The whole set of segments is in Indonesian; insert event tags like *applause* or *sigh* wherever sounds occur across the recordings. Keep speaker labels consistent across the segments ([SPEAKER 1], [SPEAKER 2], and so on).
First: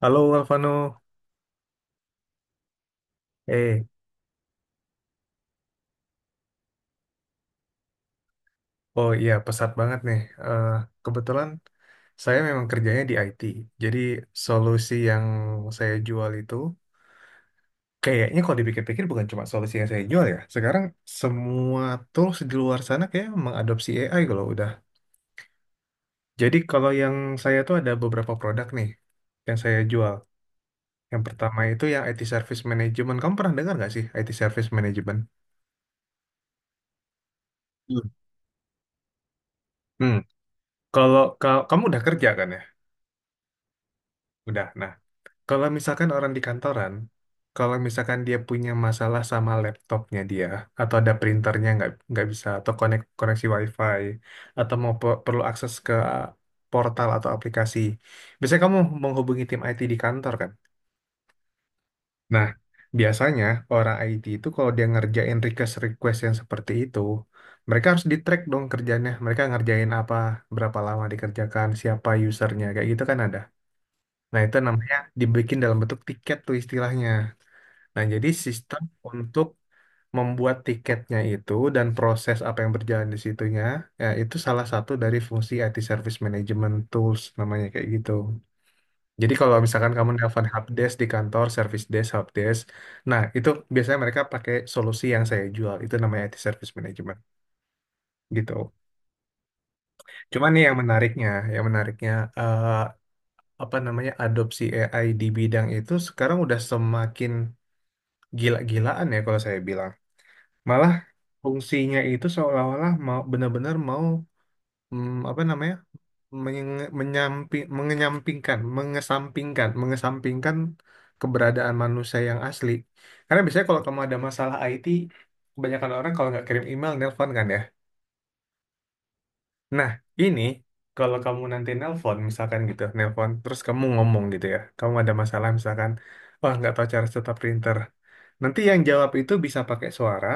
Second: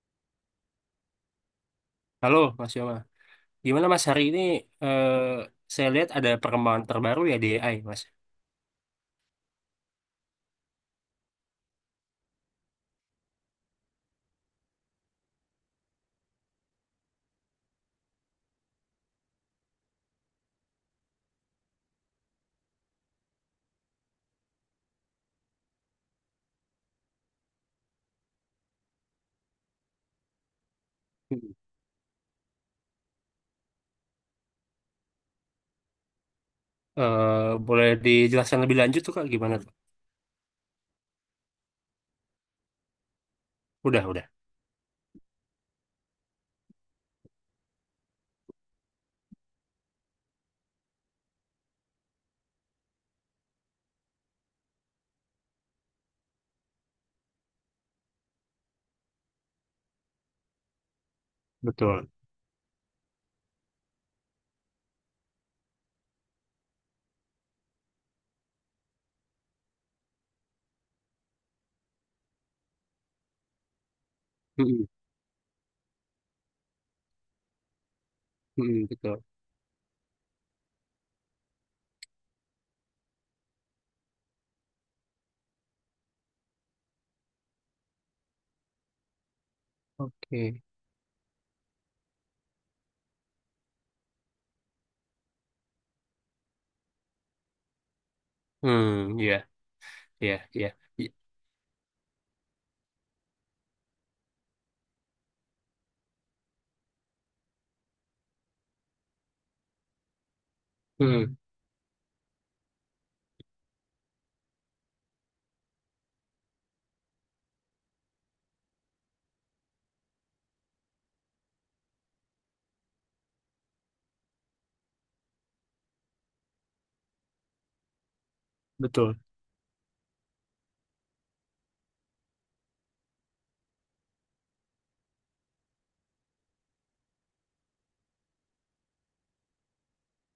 [SPEAKER 1] Halo Alvano,
[SPEAKER 2] Halo Mas Yoma,
[SPEAKER 1] eh,
[SPEAKER 2] gimana Mas hari ini? eh, saya lihat ada perkembangan terbaru ya di AI Mas.
[SPEAKER 1] oh iya pesat banget nih. Eh, kebetulan saya memang kerjanya di IT, jadi solusi yang saya jual itu kayaknya kalau dipikir-pikir bukan cuma solusi yang saya jual ya. Sekarang semua tools di luar sana kayak mengadopsi AI kalau udah. Jadi kalau yang saya tuh ada beberapa produk nih yang saya jual. Yang
[SPEAKER 2] Mm.
[SPEAKER 1] pertama itu yang IT Service Management. Kamu pernah dengar nggak sih IT Service Management?
[SPEAKER 2] Boleh
[SPEAKER 1] Hmm.
[SPEAKER 2] dijelaskan lebih lanjut tuh Kak gimana tuh?
[SPEAKER 1] Hmm, kalau kamu udah kerja kan ya?
[SPEAKER 2] Udah.
[SPEAKER 1] Udah. Nah, kalau misalkan orang di kantoran, kalau misalkan dia punya masalah sama laptopnya dia, atau ada printernya nggak bisa, atau koneksi WiFi, atau mau perlu akses ke portal atau aplikasi, biasanya kamu menghubungi tim IT di kantor kan?
[SPEAKER 2] Betul.
[SPEAKER 1] Nah, biasanya orang IT itu kalau dia ngerjain request-request yang seperti itu, mereka harus di-track dong kerjanya, mereka ngerjain apa, berapa lama dikerjakan, siapa usernya, kayak gitu kan ada. Nah, itu
[SPEAKER 2] Mm-mm.
[SPEAKER 1] namanya dibikin dalam bentuk tiket tuh istilahnya. Nah, jadi sistem
[SPEAKER 2] Mm-mm, betul.
[SPEAKER 1] untuk membuat tiketnya itu dan proses apa yang berjalan di situnya, ya itu salah satu dari fungsi IT Service Management Tools namanya kayak gitu. Jadi kalau misalkan kamu nelpon
[SPEAKER 2] Oke.
[SPEAKER 1] helpdesk di kantor, service desk, helpdesk, nah itu biasanya mereka pakai solusi yang saya jual, itu namanya IT Service Management gitu.
[SPEAKER 2] Hmm, ya, ya,
[SPEAKER 1] Cuman nih yang
[SPEAKER 2] ya. I-
[SPEAKER 1] menariknya, yang menariknya eh, apa namanya adopsi AI di bidang itu sekarang udah semakin gila-gilaan ya kalau saya bilang. Malah
[SPEAKER 2] Hmm,
[SPEAKER 1] fungsinya itu seolah-olah mau benar-benar mau apa namanya mengenyampingkan mengesampingkan mengesampingkan keberadaan manusia yang asli, karena biasanya kalau kamu ada masalah IT, kebanyakan orang kalau nggak kirim email, nelpon kan ya.
[SPEAKER 2] betul.
[SPEAKER 1] Nah, ini kalau kamu nanti nelpon misalkan gitu, nelpon terus kamu ngomong gitu ya, kamu ada masalah misalkan, wah, nggak tahu cara setup printer. Nanti yang jawab itu bisa pakai suara,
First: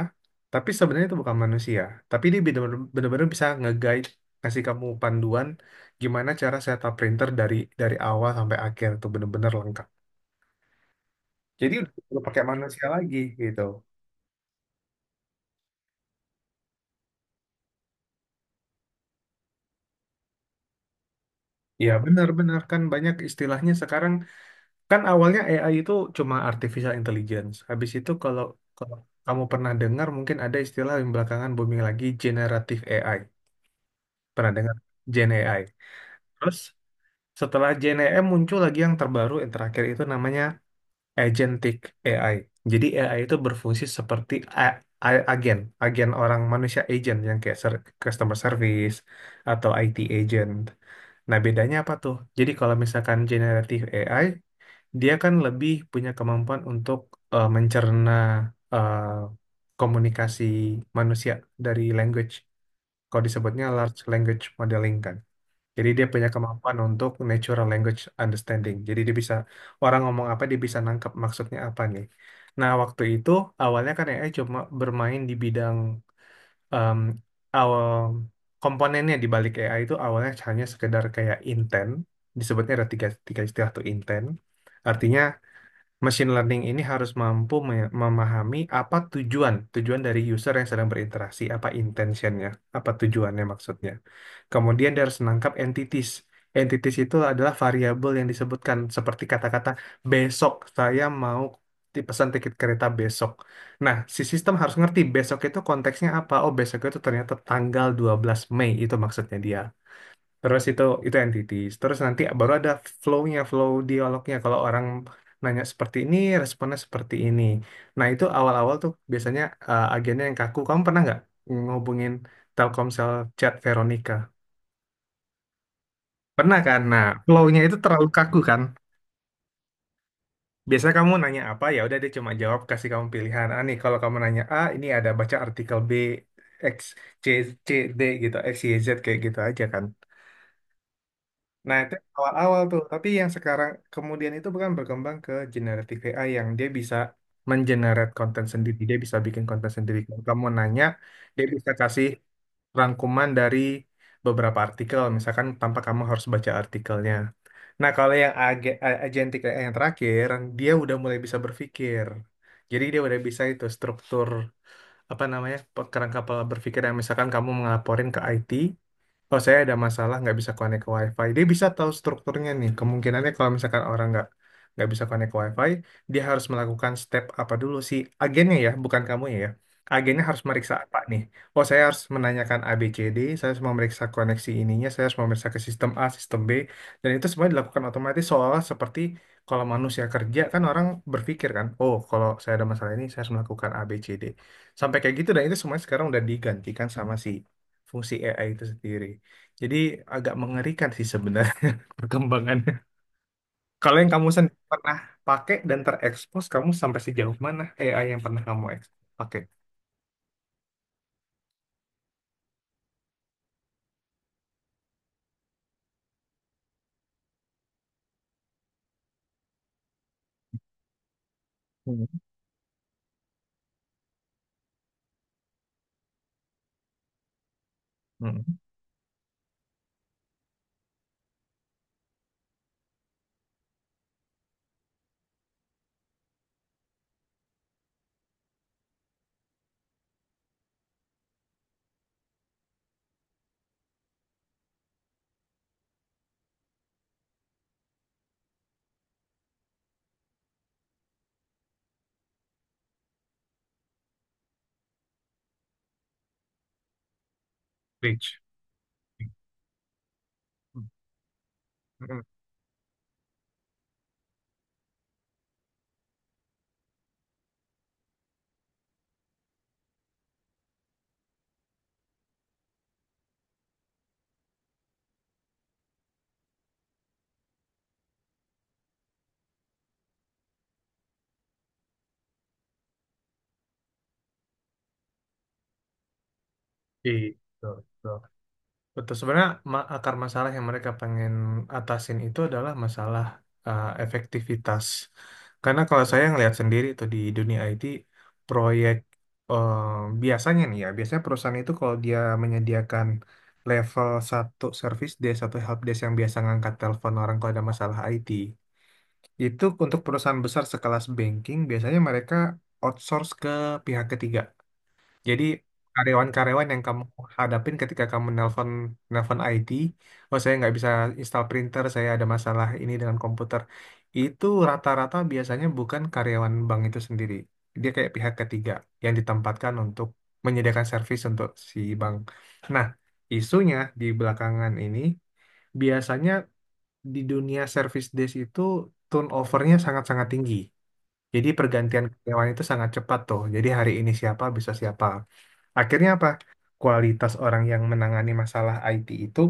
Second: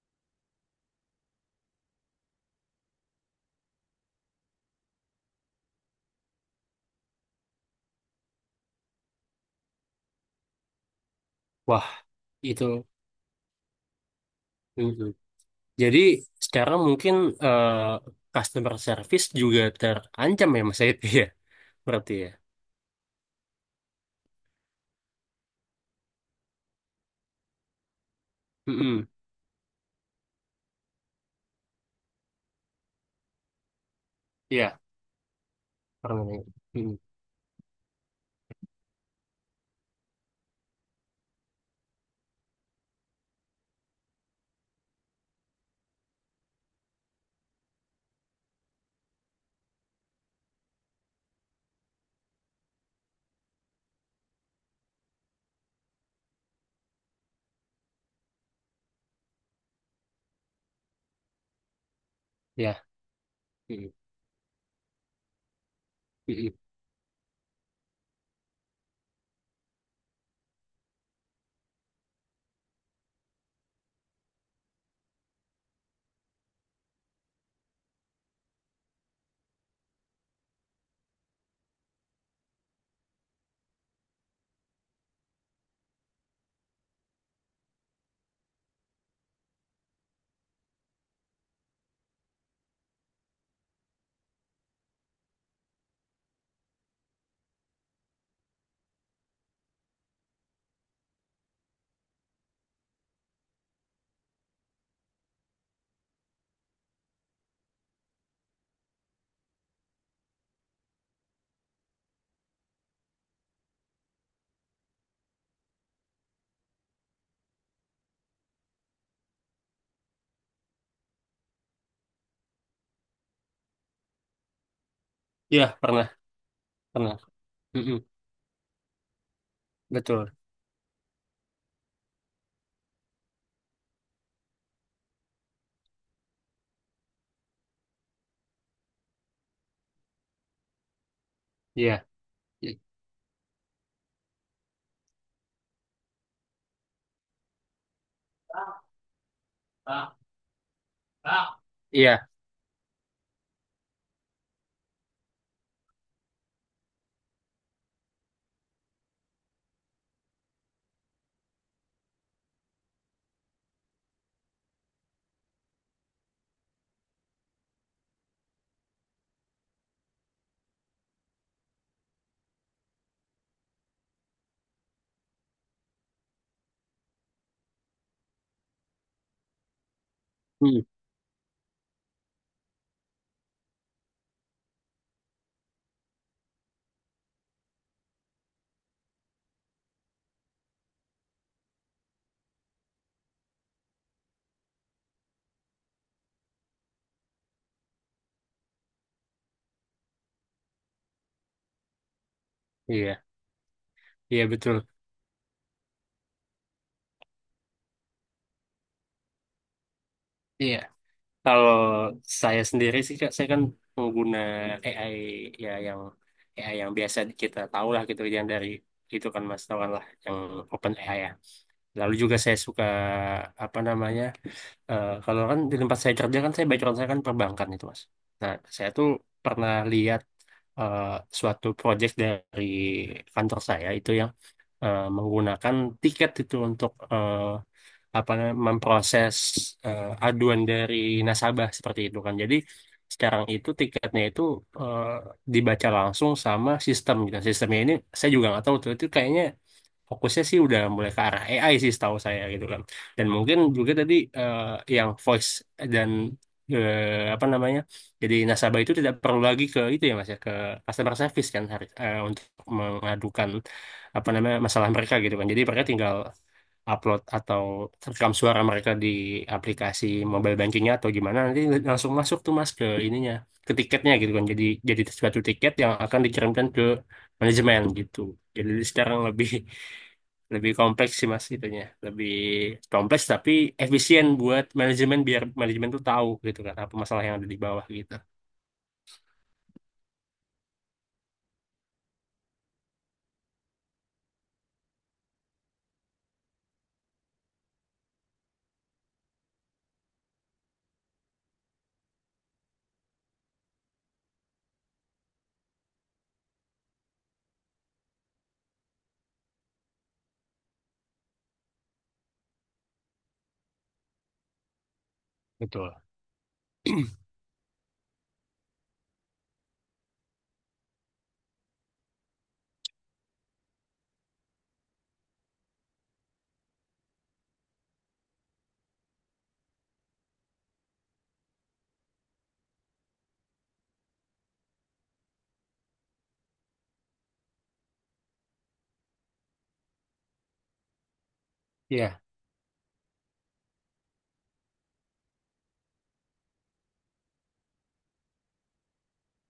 [SPEAKER 1] tapi sebenarnya itu bukan manusia. Tapi dia bener-bener bisa nge-guide, kasih kamu panduan gimana cara setup printer dari awal sampai akhir itu bener-bener lengkap. Jadi
[SPEAKER 2] Wah,
[SPEAKER 1] udah nggak perlu pakai
[SPEAKER 2] itu.
[SPEAKER 1] manusia lagi gitu.
[SPEAKER 2] Mm-mm. Jadi sekarang mungkin eh, customer service juga terancam ya Mas itu ya. *laughs* Iya,
[SPEAKER 1] Ya,
[SPEAKER 2] berarti ya.
[SPEAKER 1] benar-benar kan banyak istilahnya sekarang, kan awalnya AI itu cuma artificial intelligence. Habis itu kalau kalau
[SPEAKER 2] Mm-mm.
[SPEAKER 1] kamu pernah dengar, mungkin ada istilah yang belakangan booming lagi, generative AI. Pernah dengar
[SPEAKER 2] Ya,
[SPEAKER 1] Gen AI?
[SPEAKER 2] pernah.
[SPEAKER 1] Terus
[SPEAKER 2] Mm-mm.
[SPEAKER 1] setelah JNEM muncul lagi yang terbaru yang terakhir itu namanya agentic AI. Jadi AI itu berfungsi seperti a- agen orang manusia agent yang kayak customer service atau IT agent. Nah, bedanya apa tuh? Jadi kalau misalkan generative AI, dia kan lebih punya kemampuan untuk mencerna eh, komunikasi manusia dari language.
[SPEAKER 2] Ya,
[SPEAKER 1] Kalau disebutnya
[SPEAKER 2] mm-mm.
[SPEAKER 1] large language modeling kan. Jadi dia punya
[SPEAKER 2] Mm-mm.
[SPEAKER 1] kemampuan untuk natural language understanding. Jadi dia bisa orang ngomong apa dia bisa nangkep maksudnya apa nih. Nah, waktu itu awalnya kan AI cuma bermain di bidang em, awal komponennya di balik AI itu awalnya hanya sekedar kayak intent. Disebutnya ada tiga istilah tuh intent. Artinya machine learning ini harus mampu memahami apa tujuan dari user yang sedang berinteraksi, apa intentionnya, apa tujuannya maksudnya. Kemudian dia harus menangkap entities. Entities itu adalah variabel yang disebutkan seperti kata-kata besok saya mau dipesan tiket kereta besok. Nah, si sistem harus ngerti besok itu konteksnya apa. Oh, besok itu ternyata tanggal 12 Mei itu maksudnya dia. Terus itu entities. Terus nanti baru ada flow-nya, flow dialognya. Kalau orang nanya seperti ini, responnya seperti ini. Nah, itu awal-awal tuh biasanya agennya yang kaku. Kamu pernah nggak ngubungin Telkomsel chat Veronica?
[SPEAKER 2] Ya, pernah.
[SPEAKER 1] Pernah kan? Nah,
[SPEAKER 2] Pernah.
[SPEAKER 1] flow-nya itu
[SPEAKER 2] Mm-mm,
[SPEAKER 1] terlalu kaku kan?
[SPEAKER 2] betul.
[SPEAKER 1] Biasanya kamu nanya apa, ya udah dia cuma jawab, kasih kamu pilihan. Ah, nih, kalau kamu nanya A, ini ada baca artikel B, X, C, C, D gitu, X, Y, Z kayak gitu aja kan. Nah, itu
[SPEAKER 2] Iya.
[SPEAKER 1] awal-awal
[SPEAKER 2] I-
[SPEAKER 1] tuh. Tapi yang sekarang kemudian itu bukan berkembang ke generative AI yang dia bisa mengenerate konten sendiri. Dia bisa bikin konten sendiri. Kalau kamu nanya, dia bisa kasih
[SPEAKER 2] Iya.
[SPEAKER 1] rangkuman dari beberapa artikel, misalkan tanpa kamu harus baca artikelnya. Nah, kalau yang agentic AI yang terakhir, dia udah mulai bisa berpikir. Jadi dia udah bisa itu struktur apa namanya kerangka pola berpikir yang misalkan kamu ngelaporin ke IT, oh saya ada masalah nggak bisa connect ke WiFi. Dia bisa tahu strukturnya nih. Kemungkinannya kalau misalkan orang nggak bisa connect ke WiFi, dia harus melakukan step apa dulu si agennya ya, bukan kamu ya. Agennya harus meriksa
[SPEAKER 2] Mm,
[SPEAKER 1] apa nih? Oh, saya harus menanyakan A B C D. Saya harus memeriksa koneksi ininya, saya harus memeriksa ke sistem A, sistem B, dan itu semua dilakukan otomatis seolah seperti kalau manusia kerja kan orang berpikir kan, oh kalau saya ada masalah ini saya harus melakukan A B C D. Sampai kayak gitu dan itu semuanya sekarang udah digantikan sama si fungsi AI itu sendiri. Jadi agak mengerikan sih sebenarnya *laughs* perkembangannya.
[SPEAKER 2] iya.
[SPEAKER 1] Kalau yang kamu
[SPEAKER 2] Iya,
[SPEAKER 1] sendiri
[SPEAKER 2] betul.
[SPEAKER 1] pernah pakai dan terekspos, kamu sampai sejauh mana AI yang pernah kamu pakai?
[SPEAKER 2] Iya. Kalau saya sendiri sih, Kak, saya kan pengguna AI ya, yang AI yang biasa kita tahu lah gitu, yang dari itu kan Mas tahu kan lah, yang open AI ya.
[SPEAKER 1] Hmm.
[SPEAKER 2] Lalu juga saya suka apa namanya? Kalau kan di tempat saya kerja kan, saya background saya kan perbankan itu, Mas.
[SPEAKER 1] Hmm.
[SPEAKER 2] Nah, saya tuh pernah lihat eh, suatu project dari kantor saya itu yang menggunakan tiket itu untuk apa namanya, memproses aduan dari nasabah seperti itu kan. Jadi sekarang itu tiketnya itu eh, dibaca langsung sama sistem gitu. Sistemnya ini saya juga nggak tahu tuh, itu kayaknya fokusnya sih udah mulai ke arah AI sih setahu saya gitu kan. Dan mungkin juga tadi yang voice dan apa namanya? Jadi
[SPEAKER 1] Reach.
[SPEAKER 2] nasabah itu tidak perlu lagi ke itu ya Mas ya, ke
[SPEAKER 1] Hmm.
[SPEAKER 2] customer service kan harus
[SPEAKER 1] Hmm.
[SPEAKER 2] untuk mengadukan apa namanya masalah mereka gitu kan. Jadi mereka tinggal upload atau rekam suara mereka di aplikasi mobile bankingnya atau gimana, nanti langsung masuk tuh Mas ke ininya, ke tiketnya gitu kan. Jadi suatu tiket yang akan dikirimkan ke manajemen gitu. Jadi sekarang lebih *laughs* lebih kompleks sih mas itunya, lebih kompleks tapi efisien buat manajemen, biar manajemen tuh tahu gitu kan apa masalah yang ada di
[SPEAKER 1] Gitu.
[SPEAKER 2] bawah gitu.
[SPEAKER 1] Betul, sebenarnya akar masalah yang mereka pengen atasin itu adalah masalah efektivitas. Karena kalau saya ngelihat sendiri tuh di dunia IT, proyek uh, biasanya nih ya, biasanya perusahaan itu kalau dia menyediakan level satu service desk, satu help desk yang biasa ngangkat telepon orang kalau ada masalah IT, itu untuk perusahaan besar sekelas banking biasanya mereka outsource ke pihak ketiga. Jadi
[SPEAKER 2] Betul.
[SPEAKER 1] karyawan-karyawan yang kamu hadapin ketika kamu nelpon nelpon IT, oh saya nggak bisa install printer, saya ada masalah ini dengan komputer. Itu rata-rata biasanya bukan karyawan bank itu sendiri. Dia kayak pihak ketiga yang ditempatkan untuk menyediakan servis untuk si bank. Nah, isunya di belakangan ini biasanya di dunia service desk itu turnovernya sangat-sangat tinggi. Jadi pergantian
[SPEAKER 2] Iya.
[SPEAKER 1] karyawan itu sangat cepat tuh. Jadi hari ini siapa bisa siapa. Akhirnya apa? Kualitas orang yang menangani masalah IT itu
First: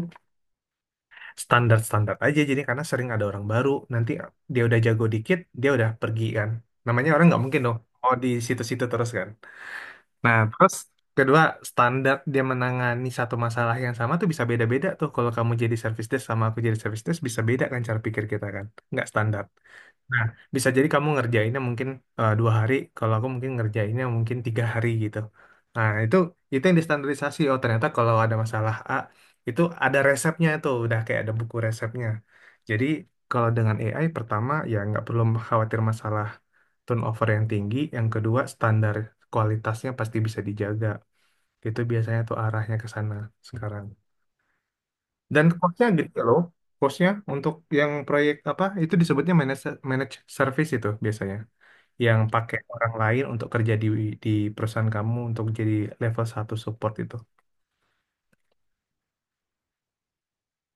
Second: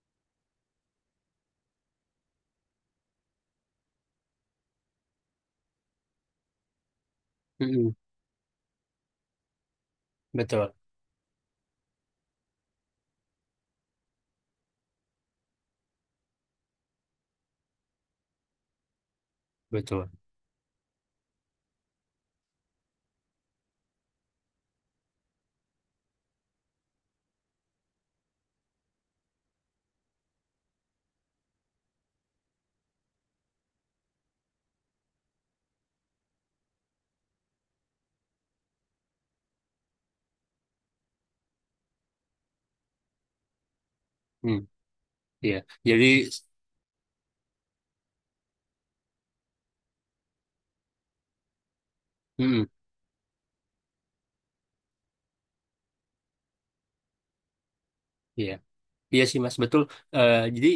[SPEAKER 1] standar-standar aja. Jadi karena sering ada orang baru, nanti dia udah jago dikit, dia udah pergi kan. Namanya orang nggak mungkin dong.
[SPEAKER 2] Mm-mm.
[SPEAKER 1] Oh di situ-situ terus kan. Nah
[SPEAKER 2] Betul.
[SPEAKER 1] terus kedua standar dia menangani satu masalah yang sama tuh bisa beda-beda tuh. Kalau kamu jadi service desk sama aku jadi service desk bisa beda kan cara pikir kita kan. Nggak standar.
[SPEAKER 2] Betul.
[SPEAKER 1] Nah, bisa jadi kamu ngerjainnya mungkin 2 hari, kalau aku mungkin ngerjainnya mungkin 3 hari gitu. Nah, itu yang distandarisasi. Oh, ternyata kalau ada masalah A, itu ada resepnya itu, udah kayak ada buku resepnya. Jadi, kalau dengan AI, pertama, ya nggak perlu khawatir masalah turnover yang tinggi. Yang kedua, standar kualitasnya pasti bisa dijaga. Itu biasanya tuh arahnya ke sana sekarang.
[SPEAKER 2] Mm.
[SPEAKER 1] Dan
[SPEAKER 2] Iya.
[SPEAKER 1] cost-nya
[SPEAKER 2] Jadi,
[SPEAKER 1] gede loh. Cost-nya untuk yang proyek apa, itu disebutnya managed managed service itu biasanya yang pakai
[SPEAKER 2] mm-mm.
[SPEAKER 1] orang lain untuk kerja di perusahaan kamu untuk jadi level satu support itu.
[SPEAKER 2] Iya. Iya sih Mas, betul. Jadi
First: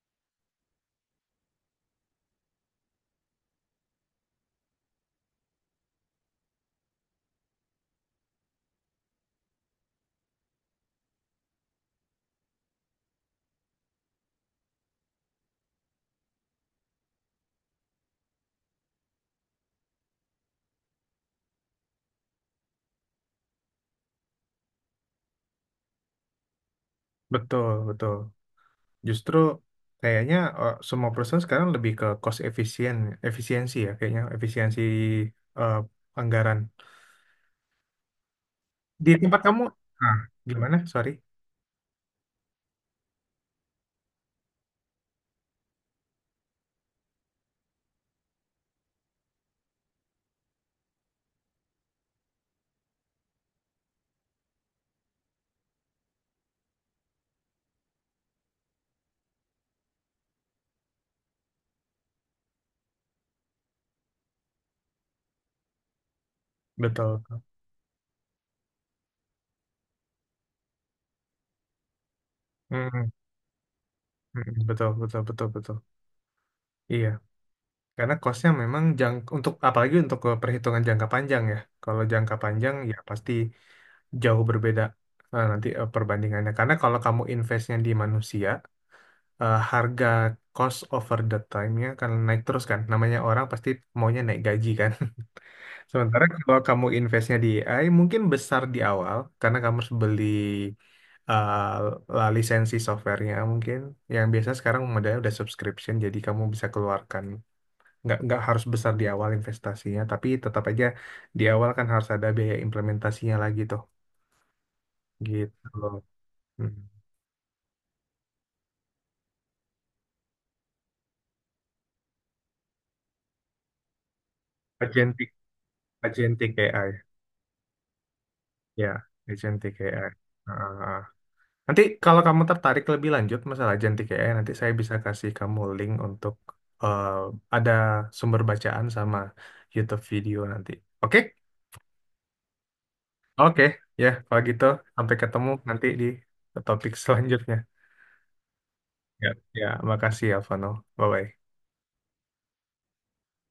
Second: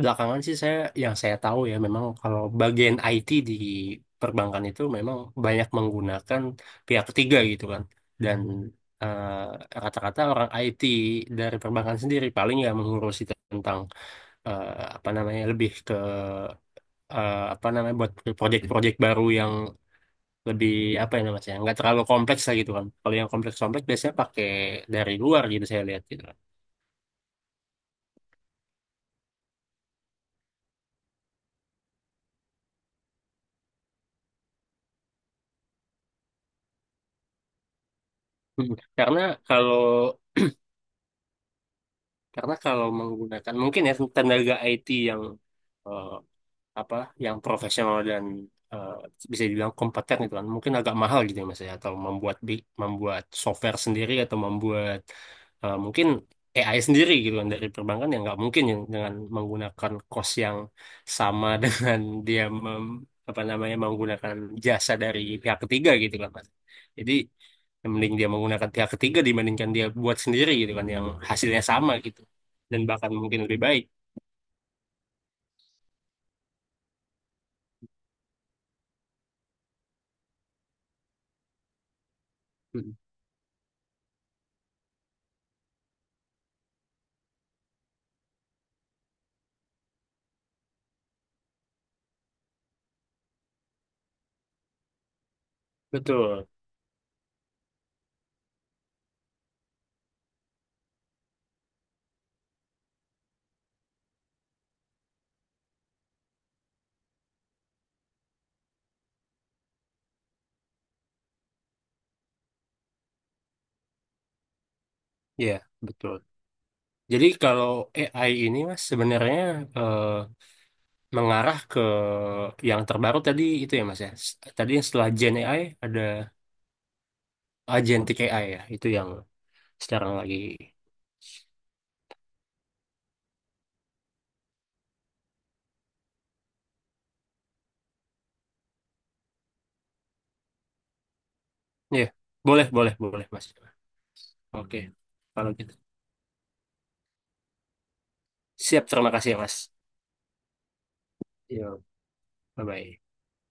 [SPEAKER 2] belakangan sih saya, yang saya tahu ya memang kalau bagian IT di perbankan itu memang banyak menggunakan pihak ketiga gitu kan. Dan eh, kata-kata orang IT dari perbankan sendiri paling ya mengurusi tentang eh, apa namanya, lebih ke apa namanya, buat proyek-proyek baru yang lebih apa ya namanya ya, nggak terlalu kompleks lah gitu kan. Kalau yang kompleks-kompleks biasanya pakai dari luar gitu saya lihat gitu kan.
[SPEAKER 1] Betul, betul. Justru kayaknya semua perusahaan sekarang lebih ke cost efisien, efisiensi ya kayaknya efisiensi eh, anggaran.
[SPEAKER 2] Hmm.
[SPEAKER 1] Di tempat kamu,
[SPEAKER 2] Kalau
[SPEAKER 1] ah, gimana? Sorry.
[SPEAKER 2] Karena kalau menggunakan mungkin ya tenaga IT yang eh, apa yang profesional dan eh, bisa dibilang kompeten gitu kan, mungkin agak mahal gitu ya mas ya, atau membuat bi- membuat software sendiri atau membuat mungkin AI sendiri gitu kan dari perbankan, yang nggak mungkin yang dengan menggunakan cost yang sama *laughs* dengan dia mem, apa namanya, menggunakan jasa dari pihak ketiga gitu kan mas. Jadi
[SPEAKER 1] Betul.
[SPEAKER 2] ya mending dia menggunakan pihak ketiga dibandingkan dia buat sendiri gitu kan, yang hasilnya sama gitu dan
[SPEAKER 1] Mm,
[SPEAKER 2] bahkan mungkin lebih baik.
[SPEAKER 1] mm, betul, betul, betul, betul. Iya. Karena costnya memang jang untuk apalagi untuk ke perhitungan jangka panjang ya. Kalau jangka panjang
[SPEAKER 2] Mm.
[SPEAKER 1] ya pasti jauh berbeda nanti perbandingannya. Karena kalau kamu investnya di manusia, harga cost over the time-nya akan naik terus kan. Namanya orang pasti maunya naik gaji kan. *laughs* Sementara
[SPEAKER 2] Betul
[SPEAKER 1] kalau kamu investnya di AI mungkin besar di awal karena kamu harus beli lisensi softwarenya mungkin yang biasa sekarang modelnya udah subscription jadi kamu bisa keluarkan nggak harus besar di awal investasinya, tapi tetap aja di awal kan harus ada biaya implementasinya lagi tuh,
[SPEAKER 2] ya,
[SPEAKER 1] gitu loh.
[SPEAKER 2] betul.
[SPEAKER 1] Hmm.
[SPEAKER 2] Jadi kalau AI ini mas sebenarnya eh, mengarah ke yang terbaru tadi itu ya mas ya. S- Tadi yang setelah
[SPEAKER 1] Agentic,
[SPEAKER 2] Gen AI ada
[SPEAKER 1] agentic AI,
[SPEAKER 2] Agentic AI ya,
[SPEAKER 1] ya,
[SPEAKER 2] itu yang
[SPEAKER 1] agentic AI.
[SPEAKER 2] sekarang lagi.
[SPEAKER 1] Ah. Nanti kalau kamu tertarik lebih lanjut masalah agentic AI, nanti saya bisa kasih kamu link untuk eh, ada sumber bacaan sama YouTube video nanti. Oke?
[SPEAKER 2] Ya boleh boleh boleh mas.
[SPEAKER 1] Oke, ya, kalau gitu
[SPEAKER 2] Oke
[SPEAKER 1] sampai ketemu
[SPEAKER 2] kalau gitu
[SPEAKER 1] nanti di topik selanjutnya.
[SPEAKER 2] siap, terima
[SPEAKER 1] Ya,
[SPEAKER 2] kasih ya mas.
[SPEAKER 1] ya, makasih ya, Vano. Bye-bye.
[SPEAKER 2] Yo bye bye.